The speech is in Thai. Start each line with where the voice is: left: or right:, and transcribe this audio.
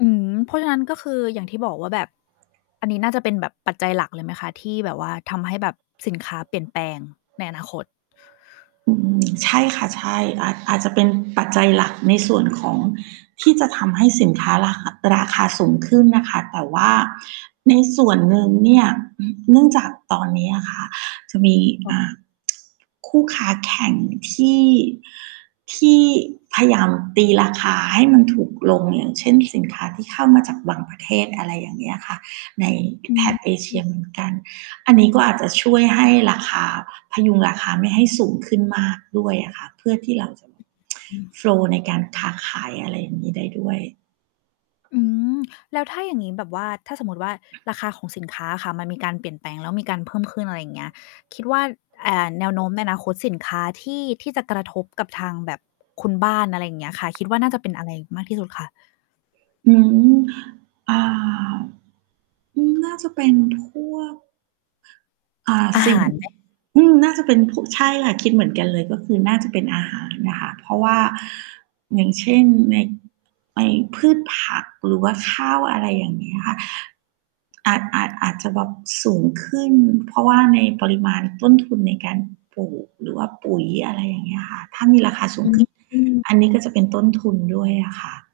left: อืม เพราะฉะนั้น ก็คืออย่างที่บอกว่าแบบ อันนี้น่าจะเป็นแบบปัจจัยหลักเลยไหมคะ? ที่แบบว่าทำให้แบบสินค้าเปลี่ยนแปลงในอนาคต
right: อืม ใช่ค่ะ ใช่ อาจ อาจจะเป็นปัจจัยหลัก ในส่วนของ ที่จะทำให้สินค้าราคะ ราคาสูงขึ้นน่ะค่ะ แต่ว่าในส่วนหนึ่งเนี่ย อ เนื่องจากตอนนี้อะค่ะ จะมี
left: ค่
right: อ่า
left: ะ
right: คู่ค้าแข่งที่ ที่พยายามตีราคาให้มันถูกลง อย่างเช่น สินค้าที่เข้ามาจากบางประเทศ อะไรอย่างเงี้ยค่ะ ใน
left: อ
right: แถบ
left: ื
right: เอเชีย
left: ม
right: เหมือนกัน อันนี้ก็อาจจะช่วยให้ราคา พยุงราคาไม่ให้สูงขึ้นมากด้วยอะค่ะ เพื่อที่เราจะแบบ
left: อืม
right: โฟลว์ ในการค้าขาย อะไรอย่างงี้ได้ด้วย
left: อืม แล้วถ้าอย่างงี้แบบว่า ถ้าสมมติว่าราคาของสินค้าอะค่ะ มันมีการเปลี่ยนแปลง แล้วมีการเพิ่มขึ้น อะไรอย่างเงี้ย คิดว่า อ่า แนวโน้มในอนาคตสินค้าที่ ที่จะกระทบกับทางแบบ คุณบ้าน อะไรอย่างเงี้ยค่ะ คิดว่าน่าจะเป็นอะไรมากที่สุดคะ?
right: อืม อ่า อืม น่าจะเป็นพวก อ่า
left: อา
right: สิ
left: ห
right: ่ง
left: าร ไหม?
right: อืม น่าจะเป็นพวก ใช่ค่ะ คิดเหมือนกันเลย ก็คือน่าจะเป็นอาหารน่ะค่ะ เพราะว่า อย่างเช่น ใน ในพืชผักหรือว่าข้าว อะไรอย่างเงี้ยค่ะ อาจ อาจ อาจจะแบบสูงขึ้น เพราะว่าในปริมาณต้นทุนในการปลูก หรือว่าปุ๋ย อะไรอย่างเงี้ยค่ะ ถ้ามีราคาสู
left: อ
right: ง
left: ื
right: ขึ้น
left: อ
right: อันนี้ก็จะเป็นต้นทุนด้วยอะค่ะ